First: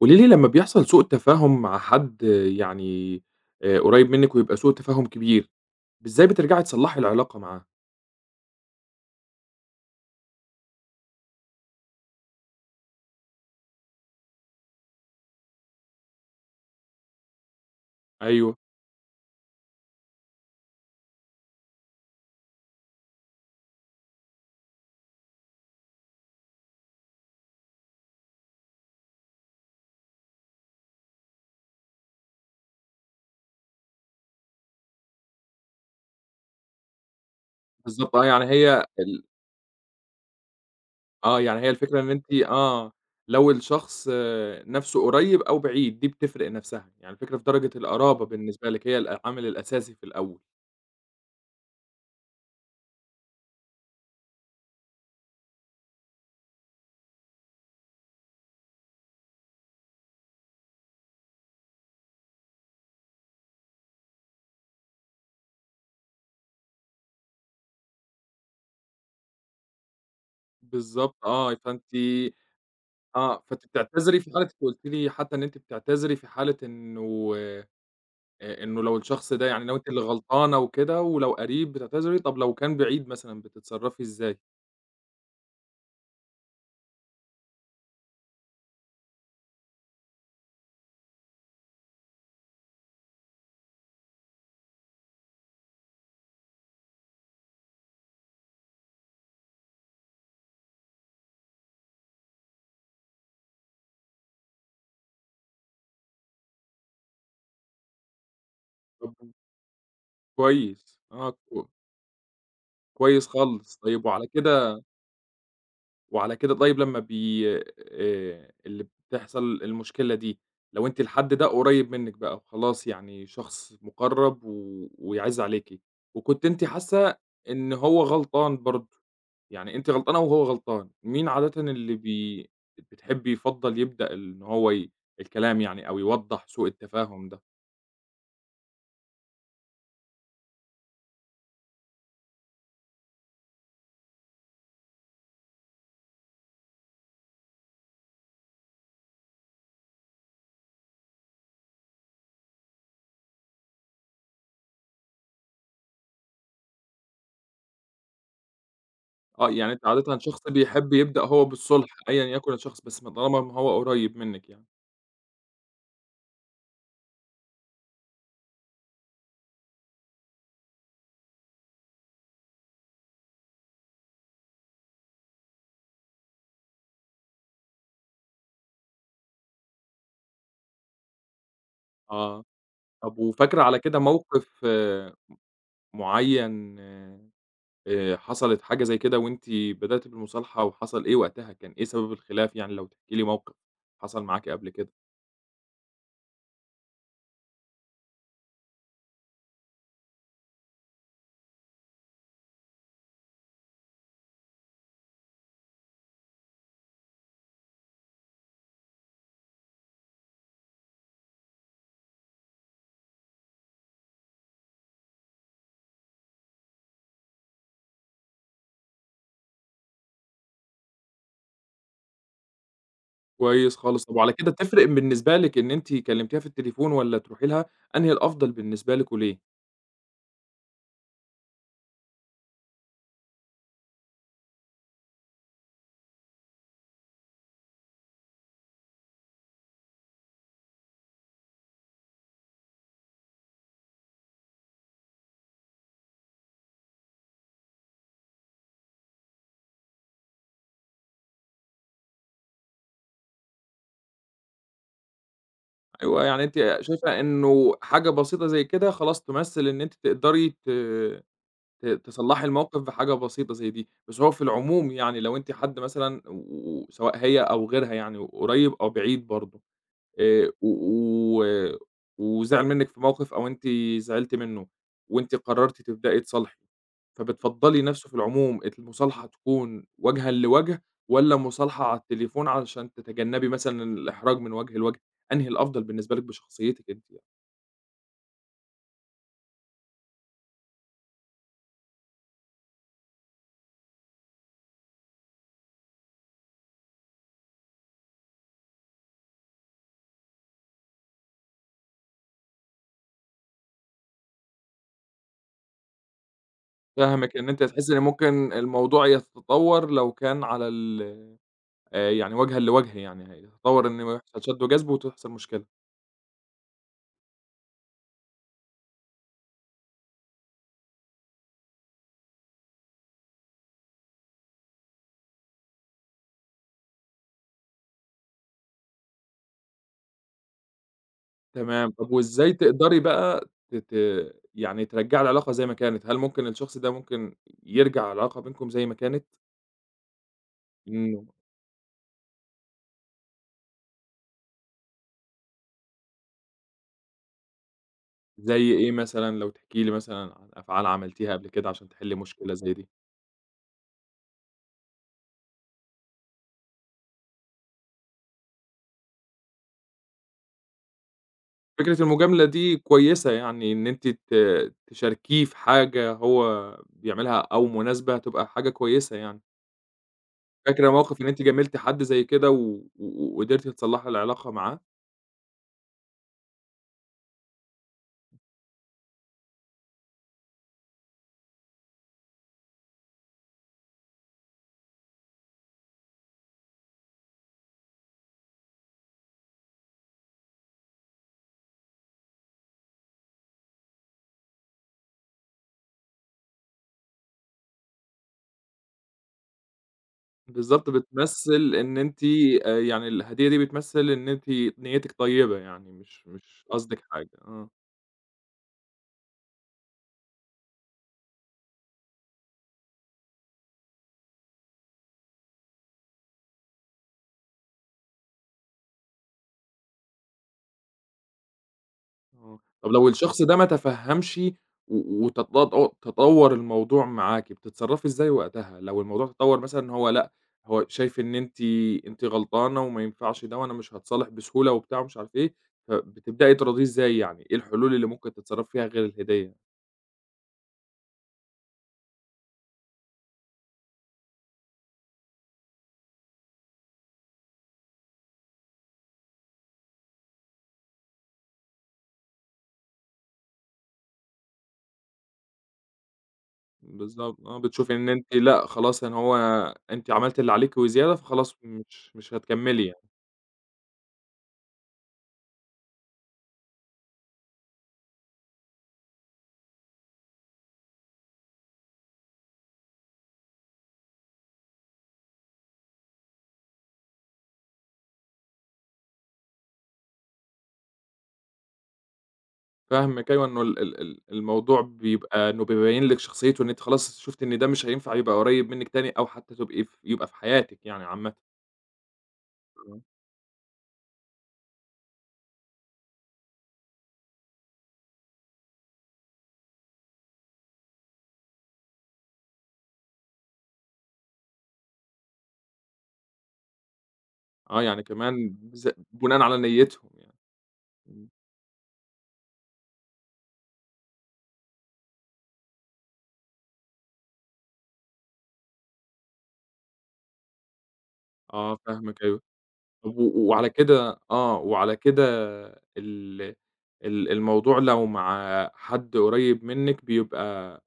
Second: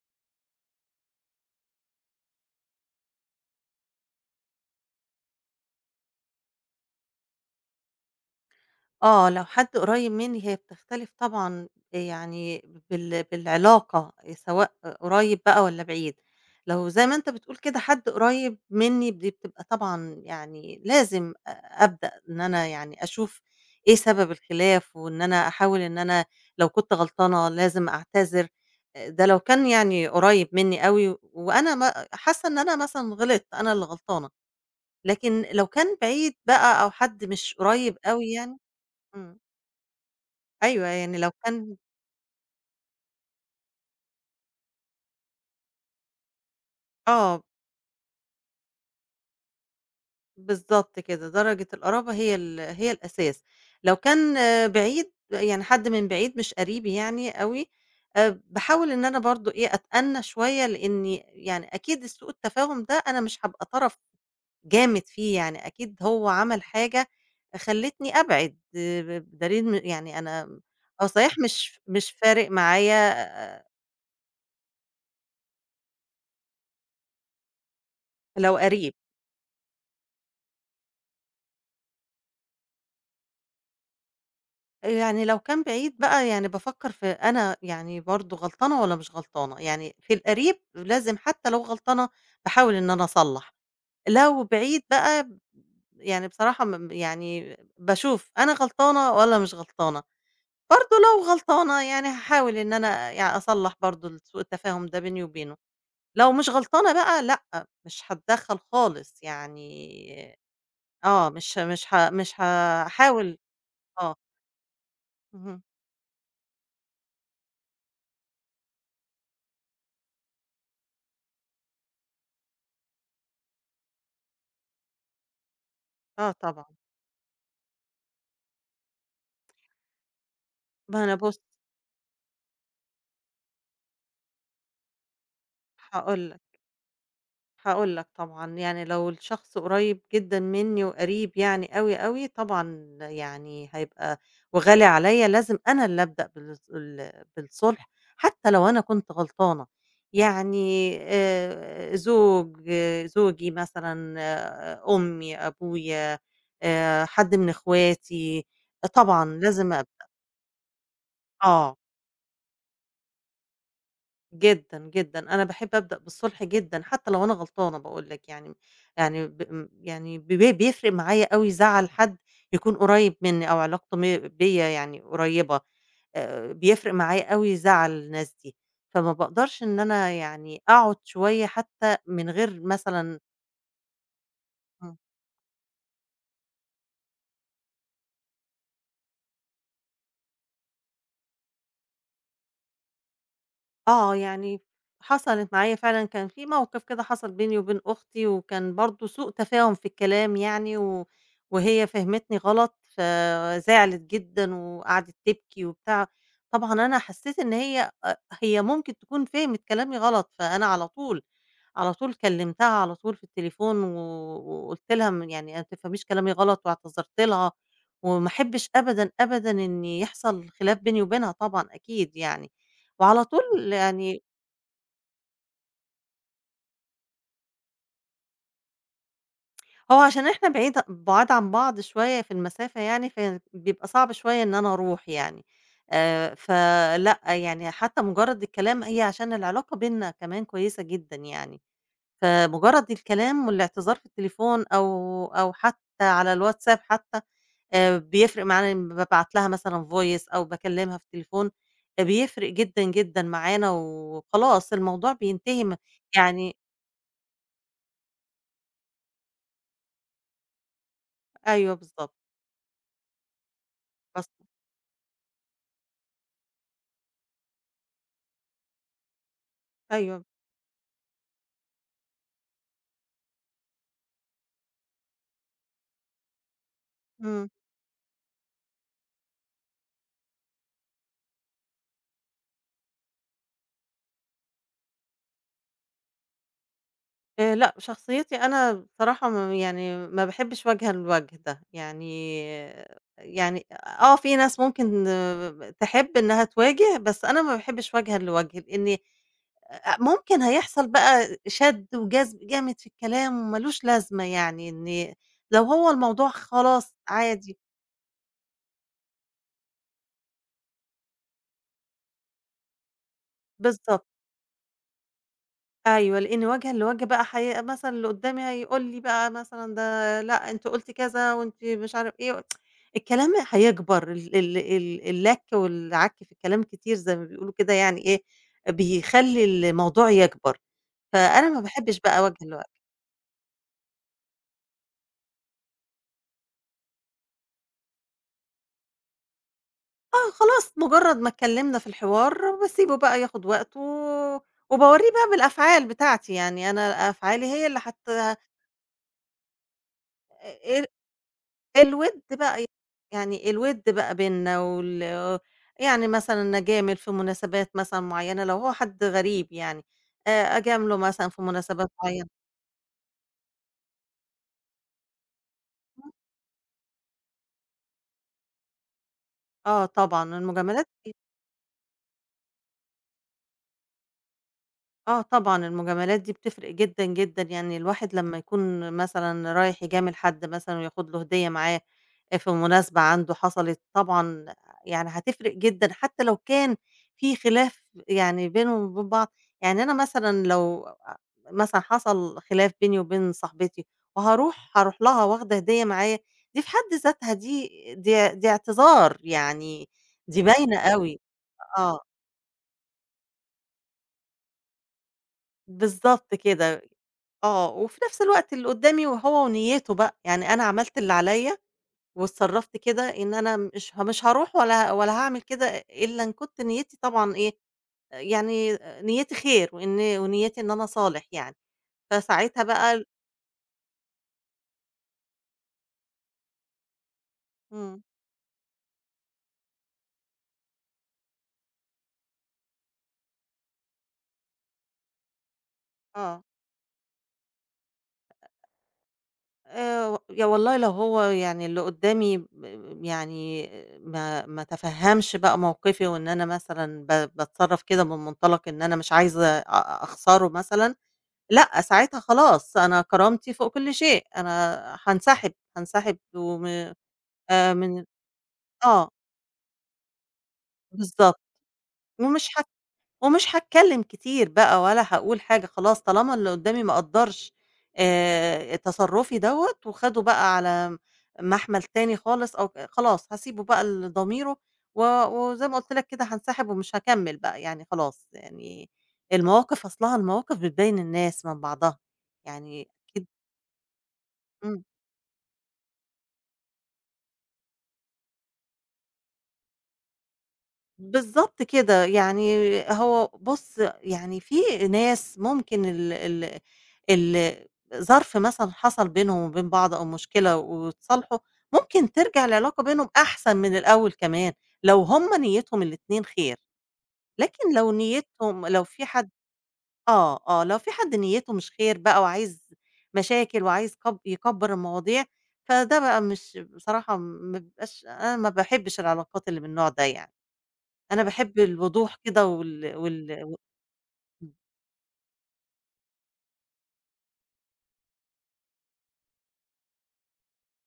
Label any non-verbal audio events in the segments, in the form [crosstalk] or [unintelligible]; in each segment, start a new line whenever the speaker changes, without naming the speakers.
قولي لي لمّا بيحصل سوء تفاهم مع حد يعني آآ، قريّب منك ويبقى سوء تفاهم كبير، إزاي بترجعي تصلّحي العلاقة معاه؟
آه، لو حد قريب مني هي بتختلف طبعًا، يعني بال بالعلاقة سواء قريّب بقى والّا بعيد. لو زي ما أنت بتقول كده حد
أيوه.
قريّب مني دي بتبقى طبعًا يعني لازم أبدأ إن أنا يعني أشوف إيه سبب الخلاف وإن أنا أحاول إن أنا لو كنت غلطانة لازم أعتذر. آآ، ده لو كان يعني قريّب مني أوي، وأنا ما حاسّة إن أنا مثلًا غلطت، أنا اللي غلطانة، لكن لو كان بعيد بقى أو حد مش قريّب
بالضبط آه،
أوي
يعني
يعني
هي ال
امم. أيوه، يعني لو
آه، يعني هي
كان
الفكرة إن أنتِ آه، لو الشخص نفسه قريّب أو بعيد دي بتفرق نفسها. يعني الفكرة
آه.
في درجة القَرابة بالنِّسبة لِك هي الأه العامل الأساسي في الأول.
بالضبط كده، درجة القَرابة هي ال هي الأساس، لو كان بعيد ب يعني حد من بعيد مش قريبي يعني أوي، آآ، باحاول إن أنا برضه إيه أتأنى شوية، لأني يعني أكيد السوء التفاهم ده أنا مش هابقى طرف جامد فيه يعني أكيد هو عمل حاجة فخلّتني أبعد، آآ ب بِدَليل إن يعني أنا هو
بالضبط
صحيح
آه
مش
فأنتِ
مش فارق معايا
آه، فأنتِ بتعتذري في حالة قُلتِ لي حتى إن أنت بتعتذري في حالة إنه
لو
آآ إنه
قَريب.
لو الشخص ده يعني لو أنتِ اللي غلطانة وكده ولو قَريب بتعتذري طب لو كان بعيد مثلًا، بتتصرفي إِزّاي؟
آآ، يعني لو كان بعيد بقى يعني بافكّر في أنا يعني برضه غلطانة والّا مش غلطانة، يعني في القريب لازم حتّى لو غلطانة باحاول إن أنا أصلّح، لو بعيد بقى ب يعني بصراحة ما م يعني باشوف أنا غلطانة والّا مش غلطانة، برضه لو غلطانة يعني هاحاول إن أنا يعني أصلّح برضه ال سوء التفاهم ده بيني وبينه، لو مش غلطانة بقى لأ، مش هاتدخّل خالص
[unintelligible]
يعني
كويس،
آه،
آه
مش ه
كو
مش ه مش
كويس
هاحاول
خالص، طيب
آه.
وعلى كده
اهم.
وعلى كده طيب لمّا بي آآ، اللي بتحصل المشكلة دي لو أنتِ الحد ده قريّب منِّك بقى وخلاص يعني شخص مُقرَّب و ويعِز عليكِ،
آه،
وكنتِ أنتِ
طبعًا.
حاسّة إن هو غلطان برضه، يعني أنتِ غلطانة وهو غلطان،
ما أنا
مين
بُص
عادةً اللي بي ب بتحبّي يفضّل يبدأ ال إن هو ي الكلام يعني أو
هاقول
يوضّح
لك.
سوء التفاهم ده؟
هاقول لك، طبعًا يعني لو الشخص قريّب جدًا منّي وقريب يعني أوي، أوي، طبعًا يعني هيبقى وغالي عليّا لازم أنا اللي أبدأ بالص ال بالصُلح حتّى لو أنا كنت غلطانة، يعني آآ، زوج، زوجي مثلًا آآ أمّي، أبويا آآ، حد من أخواتي، طبعًا
آه، يعني
لازم
أنتِ
أبدأ.
عادةً شخص بيحب يبدأ هو
آه.
بالصُلح أيًا يكُن الشخص، بس ما طالما ما هو قريّب منِّك يعني.
جدًا، جدًا، أنا باحب أبدأ بالصُلح جدًا حتّى لو أنا غلطانة باقول لك يعني م يعني ب ام يعني ب ب بيفرق معايا أوي زعل حد يكون قريّب منّي أو علاقته م بيّا يعني قريّبة آآ، بيفرق معايا أوي زعل الناس دي، فما باقدرش إن أنا يعني أقعُد شوية حتّى من
آه.
غير
طَب
مثلًا
وفاكرة على كده موقِف
إمم.
م معيّن آآ، حصلِت حاجة زي كده وأنتِ بدأتِ بالمصالحة وحصل إيه وقتها كان إيه سبب الخلاف يعني؟ لو تحكي لي موقِف
آه،
حصل معاكِ
يعني
قبل كده.
حصلت معايا فعلًا كان في موقِف كده حصل بيني وبين أختي وكان برضه سوء تفاهم في الكلام يعني و وهي فهمتني غلط فزعلِت جدًا وقعدِت تبكي وبتاع، طبعًا أنا حسّيت إن هي أ هي ممكن تكون فهمِت كلامي غلط، فأنا على طول على طول كلِّمتها على طول في التليفون و وقُلت لها م يعني "ما تفهميش كلامي غلط" واعتذرت لها وما أحبّش أبدًا، أبدًا إن يحصل خلاف بيني وبينها طبعًا أكيد يعني، وعلى طول
كويس خالص، طَب
يعني
وعلى كده تفرق بالنسبة لِك إن أنتِ كلِّمتيها في التليفون والّا تروحي لها، أنهي الأفضل بالنسبة لِك وليه؟
هو عشان إحنا بعيد بُعاد عن بعض شوية في المسافة يعني، فيعني بيبقى صعب شوية إن أنا أروح يعني آآ، فلأ، يعني حتّى مُجرّد الكلام هي عشان العلاقة بيننا كمان كويسة جدًا يعني، فمُجرّد الكلام والاعتذار في التليفون أو أو حتّى على الواتساب حتّى، آآ، بيفرق معانا لمّا بابعت لها مثلًا voice أو باكلِّمها في التليفون، فبيفرق جدًا، جدًا معانا و وخلاص الموضوع بينتهي م
أيوه، يعني
يعني
أنتِ شايفة إنه حاجة بسيطة زي كده خلاص تُمثِّل إن أنتِ تقدري ت
أيوه
ت
بالضبط.
تصلّحي الموقِف بحاجة بسيطة زي دي، بس
[unintelligible]
هو في العموم يعني لو أنتِ حد مثلًا و سواء هي أو غيرها يعني وقريّب أو بعيد برضه
أيوه.
آآ، و و وزعِل منِّك في موقِف أو أنتِ زعلتِ منّه وأنتِ قرّرتِ تبدئي تصالحي،
إمم.
فبتفضّلي نَفْسه في العموم المُصالحة تكون وجهًا لوَجه، والّا مُصالحة على التليفون علشان تتجنّبي مثلًا الإحراج من وَجه لوَجه، أنهي الأفضل بالنسبة لِك بشخصيتِك أنتِ يع
آآ، لأ، شخصيتي أنا بصراحة ما ب يعني ما باحبّش وجهًا لوَجه ده، يعني يعني آآ، آه، في ناس ممكن ب ب تحب إنّها تواجه بس أنا ما باحبّش وجهًا لوَجه لإنّي أ أ ممكن هيحصل بقى شَد وجذب جامد في الكلام ومالوش لازمة يعني، إنّي لو هو الموضوع خلاص
فاهمِك، إن
عادي
أنتِ هتحسي إن ممكن الموضوع يتطوّر لو كان على ال آآ، يعني وجهًا لوَجه يعني هيتطوّر إن
بالضبط.
هو يحصل شَد وجذب وتحصل مشكلة.
أيوه، لإن وجهًا لوَجه بقى حي مثلًا اللي قُدّامي هيقول لي بقى مثلًا ده لأ، أنتِ قُلتِ كذا وأنتِ مش عارف إيه، و [tsk] الكلام هيكبر ال ال ال اللَك والعَك في الكلام الكتير زي ما بيقولوا كده يعني إيه، بيخلّي الموضوع يكبر، فأنا ما
تمام،
باحبّش
طَب
بقى وجهًا
وإزاي
لوَجه.
تقدري بقى ت ت يعني ترجّعي العلاقة زي ما كانت، هل ممكن الشخص ده ممكن ي يرجع العلاقة بينكم زي ما كانت؟
آه، خلاص مجرّد ما
إمم.
اتكلّمنا في الحوار باسيبه بقى ياخد وقته، وباورّيه بقى بالأفعال بتاعتي، يعني أنا أفعالي هي اللي هت
زي إيه مثلًا لو تحكي لي مثلًا عن
آآ
أفعال عملتيها قبل كده عشان تِحلّي
الوِد
مشكلة
بقى،
زي دي؟
يعني الوِد بقى بيننا وال يعني مثلًا أجامل في مناسبات مثلًا معيّنة لو هو حد غريب يعني آآ أجامله مثلًا في مناسبات
فكرة
معيّنة.
المجاملة دي كويسة، يعني إن أنتِ ت تشاركيه في حاجة هو بيعملها أو مناسبة تبقى حاجة كويسة يعني.
آه طبعًا المجاملات
فاكرة
[unintelligible]
موقِف إن أنتِ جاملتِ حد زي كده و و قدِرتِ تصلّحي العلاقة معاه؟
آه طبعًا المجاملات دي بتفرِق جدًا، جدًا، يعني الواحد لمّا يكون مثلًا رايح يجامل حد مثلًا وياخد له هدية معاه أ في مناسبة عنده حصَلِت طبعًا يعني هتفرِق جدًا حتى لو كان في خِلاف يعني بينهم وبين بعض، يعني أنا مثلًا لو آآ مثلًا حصَل خِلاف بيني وبين صاحبتي وهارُوح، هارُوح لها واخده هدية معايا، دي في حَد ذاتها دي دي دي اعتذار، يعني دي باينة
بالضبط،
أوي،
بتمثّل إن
آه.
أنتِ آآ يعني الهدية دي بتمثّل إن أنتِ نيّتِك طيّبة يعني مش
بالضبط
مش
كده،
قصدِك حاجة،
آه
آه.
وفي نَفْس الوقت اللي قُدّامي وهو ونيّته بقى، يعني أنا عملت اللي عليّا واتصرّفت كده إن أنا مش ها مش هارُوح ولا ولا هاعمل كده إلّا إن كنت نيّتي طبعًا إيه، يعني نيّتي خير وإن ونيّتي إن أنا أصالح يعني،
آه،
فساعتها
طَب
بقى ال
لو الشخص ده ما تفهّمش و وتط تطوّر الموضوع معاكِ
إمم.
بتتصرّفي إزاي وقتها لو الموضوع تطوّر، مثلًا هو لأ، هو شايف إن أنتِ أنتِ غلطانة وما ينفعش ده، وأنا مش هاتصالح بسهولة وبتاع ومش عارف إيه،
آه.
فبتبدئي تراضيه إزاي؟ يعني إيه الحلول اللي ممكن تتصرّفي فيها غير الهدية؟
آآ يا والله لو هو يعني اللي قُدّامي ب يعني ما ما تفهّمش بقى موقِفي وإن أنا مثلًا ب باتصرّف كده من مُنطلَق إن أنا مش عايزة أ أخسَره مثلًا، لأ ساعتها خلاص أنا كرامتي فوق كل شيء، أنا هانسحب، هانسحب وم
بالضبط، آه،
آآ
بتشوفي
من
إن أنتِ، لأ خلاص
آه.
إن هو أنتِ عملتِ اللي عليكِ وزيادة
بالضبط
فخلاص مش مش
ومش ه
هتكمّلي يعني.
ومش هاتكلّم كتير بقى ولا هاقول حاجة خلاص طالما اللي قُدّامي ما قدّرش آآ تصرّفي دوّة، وخَده بقى على مَحمل تاني خالص، أو ك خلاص هاسيبه بقى لضميره و وزي ما قُلت لك كده هانسحب ومش هاكمّل بقى يعني خلاص يعني المواقف أصلها المواقف بتبيّن الناس من بعضها يعني أكيد
فاهمِك أيوه إنه ال ال ال الموضوع
إمم.
بيبقى إنه بيبيّن لِك شخصيّته إن أنتِ خلاص شُفتِ إن ده مش هينفع يبقى قريّب منِك تاني أو حتى تبقي ف يبقي في حياتِك يعني عامةً.
بالضبط كده، يعني
إمم.
هو بُصّ يعني في ناس ممكن ال ال ال ظرف مثلًا حصَل بينهم وبين بعض أو مشكلة واتصالحوا ممكن ترجَع العلاقة بينهم أحسن من الأول كمان لو هُم نيّتهم الاتنين خير، لكن
آه
لو
يعني كمان
نيّتهم لو
ز
في حد
بناءً على نيّته يعني،
آه، آه، لو فيه حد
إمم.
نيّته مش خير بقى وعايز مشاكل وعايز كب يكبّر المواضيع فده بقى مش بصراحة ما بابقاش أنا ما باحبّش العلاقات اللي من النوع ده، يعني أنا باحب
آه
الوضوح
فاهمِك أيوه،
كده وال
طَب
وال
و
إمم.
وعلى كده آه وعلى كده ال ال الموضوع لو مع حد قريّب منِّك بيبقى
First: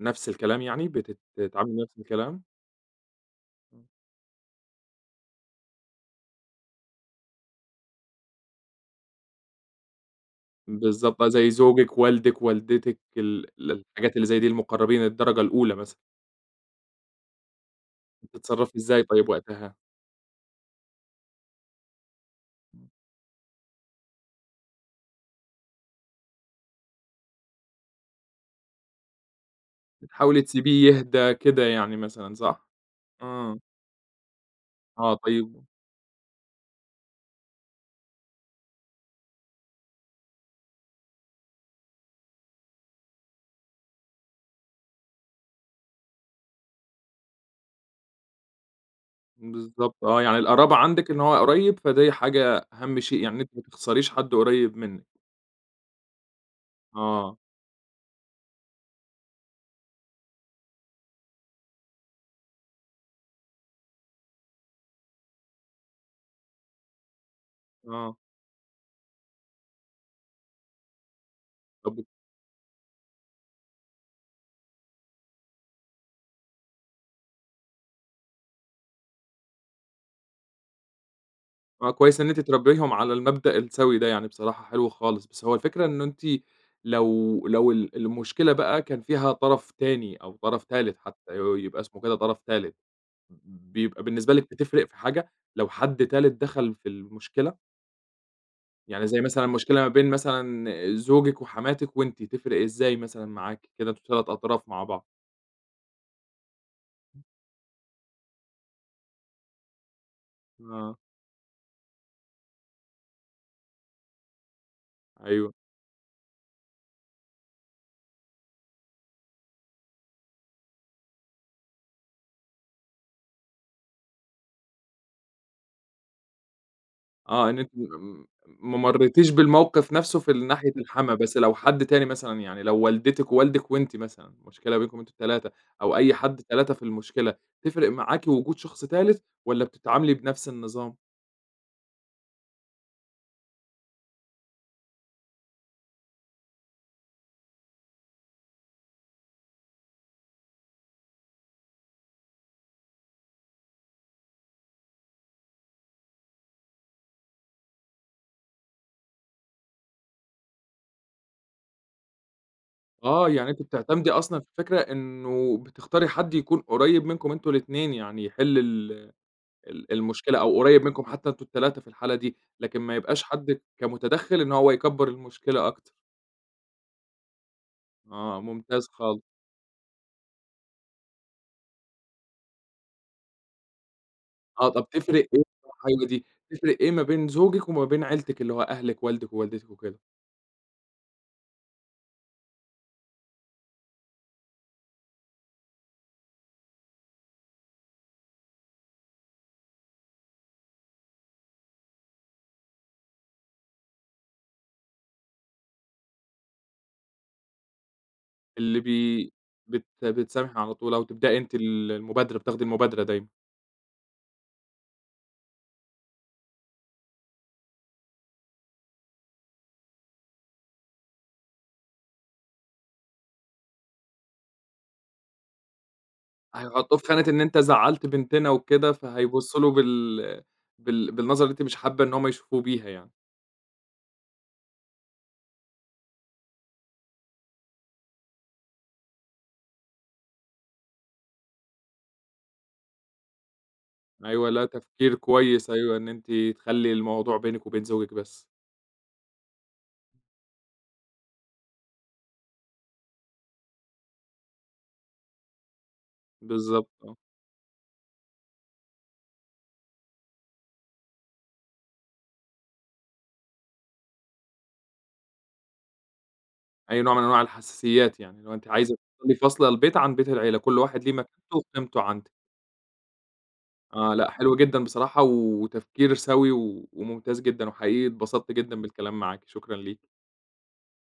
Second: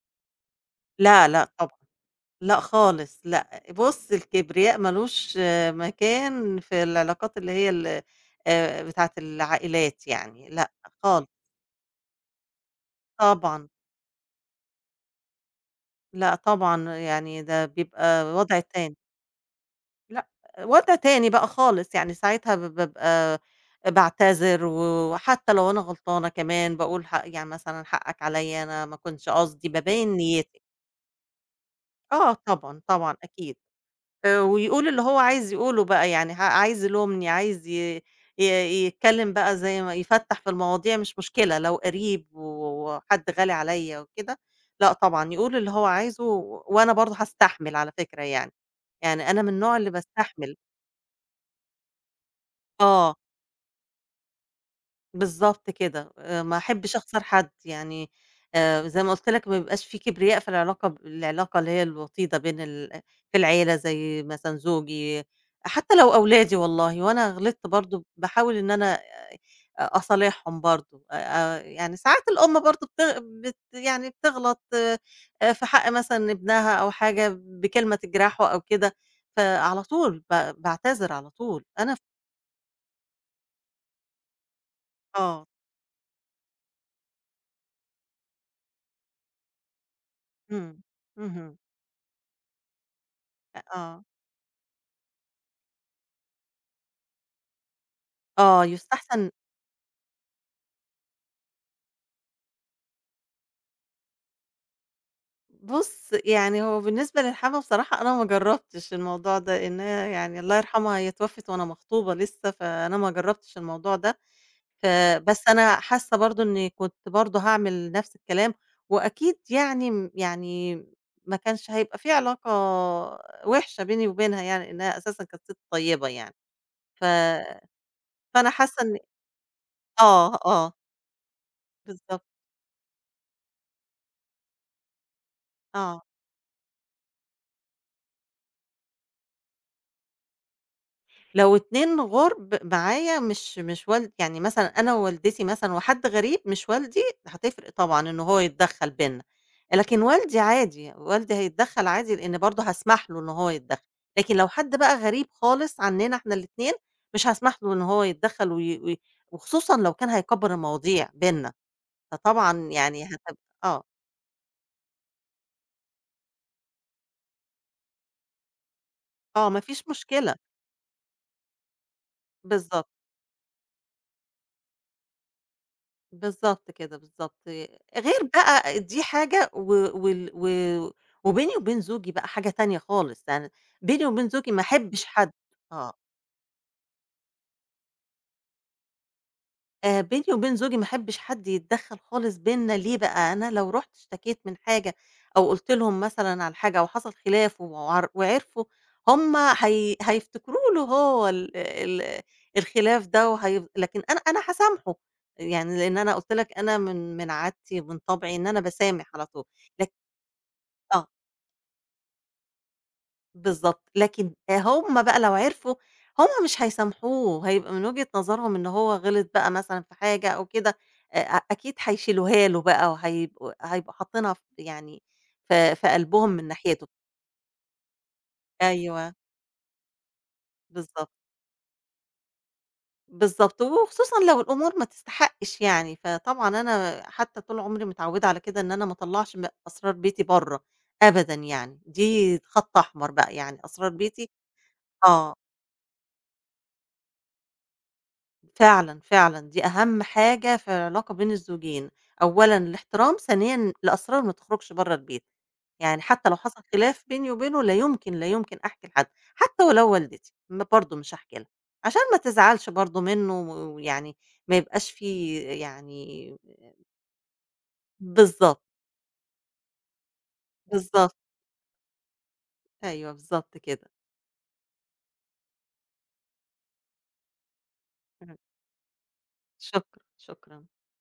نَفْس الكلام يعني بتت
لأ، لأ، طبعًا
بتتعاملي نَفْس الكلام؟
لأ خالص، لأ،
إمم.
بُصّ الكبرياء ما لوش مكان في العلاقات اللي هي ال آآ بتاعة العائلات يعني، لأ
بالضبط
خالص.
بقى زي زوجِك، والدِك، والدتِك، ال
طبعًا.
ال الحاجات اللي زي دي، المقرَّبين الدرجة الأولى مثلًا.
لأ، طبعًا يعني ده بيبقى وضع
بتتصرِّفي
تاني.
إزاي طيب وقتها؟
لأ، وضع تاني بقى خالص يعني ساعتها ب
[unintelligible]
بابقي باعتذر و وحتّى لو أنا غلطانة كمان باقول ح يعني مثلًا حقَّك عليّا أنا ما كانش قصدي. بابيّن
بتحاولي
نيتي.
تسيبيه يهدى كده يعني
آه،
مثلًا، صح؟
طبعًا، طبعًا، أكيد،
آه.
آآ ويقول اللي
آه،
هو عايز
طيب
يقوله بقى، يعني ع عايز يلومني، عايز ي ي يتكلّم بقى زي ما يفتَّح في المواضيع مش مشكلة، لو قَرِيب و وحد غالي عليّا وكده، لأ طبعًا، يقول اللي هو عايزه و وأنا برضه هاستحمل على فكرة يعني. يعني أنا من النوع اللي
بالضبط آه، يعني
باستحمل.
القرابة عندِك إن هو قريّب، فدي حاجة أهم
آه.
شيء يعني إن أنتِ ما تخسريش حد قريّب منِّك.
بالضبط كده، آآ ما أحبّش أخسر
آه.
حد. يعني آآ زي ما قُلت لَك ما يبقاش في كبرياء في العلاقة، ب العلاقة اللي هي الوطيدة بين ال في العيلة زي مثلًا زوجي حتّى لو أولادي والله وأنا غلطت برضه
آه.
باحاول إن أنا أ أصالحهم برضه. أ أ يعني
طَب
ساعات الأم برضه بتغ بت يعني بتغلط آآ في حق مثلًا ابنها أو حاجة بكلمة تجرحه أو كده فعلى طول ب باعتذر على طول
آه،
أنا ف
كويس إن أنتِ تربيهم على المبدأ السَّوِي ده يعني بصراحة حلو خالص. بس
آه.
هو الفكرة إنّه أنتِ لو لو ال المشكلة بقى كان فيها طرف تاني أو طرف
إمم.
تالت، حتّى ي
اهم.
يبقى اسمه كده طرف تالت
أ
ب
آه.
بيبقى بالنسبة لِك بتفرق في حاجة لو حد تالت دَخَل في المشكلة؟
آه
يعني زي
يستحسن
مثلًا مشكلة ما بين مثلًا زوجِك وحماتِك وأنتِ، تفرق إزاي مثلًا معاكِ؟ كده أنتم 3 أطراف مع بعض.
بُص، يعني هو بالنسبة للحما بصراحة أنا ما جربتش الموضوع ده، إن هي يعني الله
آه.
يرحمها هي اتوفت وأنا مخطوبة لسّه، فأنا ما جربتش الموضوع ده، ف بس
أيوه.
أنا حاسّة برضه إنّي كنت برضه هاعمل نفس الكلام، وأكيد يعني م يعني ما كانش هيبقى في علاقة وحشة بيني وبينها يعني، إنها أساسًا كانت سِت طيبة يعني، ف
آه، إن أنتِ م
فأنا
ما
حاسّة إن
مريتيش بالموقف نفسْه في
آه،
ناحية
آه.
الحما، بس لو حد تاني
بالضبط.
مثلًا يعني لو والدتِك ووالدِك وأنتِ مثلًا، المشكلة بينكم أنتم ال3، أو
آه.
أي حد 3 في المشكلة تفرق معاكِ وجود شخص تالت والّا بتتعاملي بنفس النظام؟
لو اتنين غُرب معايا مش مش ولد يعني مثلًا أنا ووالدتي مثلًا وحَد غريب مش والدي، هتفرق طبعًا إنّه هو يتدخّل بيننا، لكن والدي عادي، والدي هيتدخّل عادي لإن برضه هاسمح له إنه هو يتدخّل، لكن لو حد بقى غريب خالص عننا إحنا الاتنين، مش هاسمح له إنه هو يتدخّل وي وي وخصوصًا لو كان هيكبّر المواضيع بيننا، فطبعًا يعني
آه،
هت
يعني أنت
آه.
بتعتمدي أصلًا في فكرة إنّه بتختاري حد يكون قريّب منكم أنتم الاتنين، يعني يحل ال
آه، ما فيش
ال
مشكلة.
المشكلة، أو قريّب منكم حتّى أنتم ال3 في الحالة دي، لكن
بالضبط.
ما يبقاش حد كمتدخّل إن هو يكبّر المشكلة أكتر.
بالضبط كده، بالضبط، غير
آه
بقى
ممتاز
دي
خالص.
حاجة و وال و وبيني وبين زوجي بقى حاجة تانية خالص، يعني بيني وبين زوجي ما
آه، طَب
أحبش
تفرق
حد
إيه
آه.
[unintelligible] تفرق إيه ما بين زوجِك وما بين عيلتِك اللي هو أهلِك، والدِك ووالدتِك وكده؟
آآ بيني وبين زوجي ما احبش حد يتدخّل خالص بيننا ليه بقى، أنا لو رُحت اشتكيت من حاجة أو قُلت لهم مثلًا على حاجة أو حصل خلاف و وعرفوا، هُم هي هييفتكروا له هو ال ال الخلاف ده وهي لكن أنا أنا هاسامحه يعني، لإن أنا قُلت لَك أنا من من عادتي ومن طبعي إن أنا
اللي
باسامح على
بي
طول،
بت
لك
بتسامحي على طول أو
آه.
تبدئي أنتِ ال المبادرة، بتاخدي المبادرة دايمًا.
بالضبط، لكن هُم بقى لو عرفوا هُم مش هيسامحوه، هيبقى من وجهة نظرهم إن هو غِلط بقى مثلًا في حاجة أو كده، أ أكيد هيشيلوها له بقى، وهيبق هيبقوا حاطينها ف يعني في في قلبهم من ناحيته.
هيحطوه في خانة إن أنت زعّلت بنتنا وكده،
أيوه.
فهيبصوا له بال
بالضبط.
بال بالنظرة اللي أنتِ مش حابّة إن هُم يشوفوه بيها يعني.
بالضبط، وخصوصًا لو الأمور ما تستحقش يعني، فطبعًا أنا حتّى طول عمري متعودة على كده إن أنا ما أطلّعش م أسرار بيتي برّا أبدًا يعني، دي خَط أحمر بقى، يعني أسرار بيتي
أيوه، لأ تفكير
آه.
كويس أيوه، إن أنتِ تخلّي الموضوع بينِك وبين زوجِك بس.
فعلًا، فعلًا دي أهم حاجة في العلاقة بين الزوجين، أولًا الاحترام، ثانيا الأسرار ما تخرجش برّا البيت، يعني حتّى لو حصل
بالضبط،
خلاف
آه.
بيني وبينه لا يمكن، لا يمكن أحكي لحد، حتّى ولو والدتي برضه مش هأحكي لها، عشان ما تزعلش برضه منّه ويعني ما يبقاش في يعني
أي نوع من أنواع الحساسيات يعني، اللي هو
بالضبط.
أنتِ عايزة تفضلي فاصلة البيت عن بيت العيلة، كل واحد له
بالضبط.
مكانته وقيمته عندِك.
أيوه، بالضبط كده.
آه، لأ، حلو جدًا بصراحة وتفكير سوي و وممتاز جدًا، وحقيقي
إمم.
اتبسطت جدًا بالكلام معاكِ، شكرًا
شكرًا،
ليكِ.
شكرًا.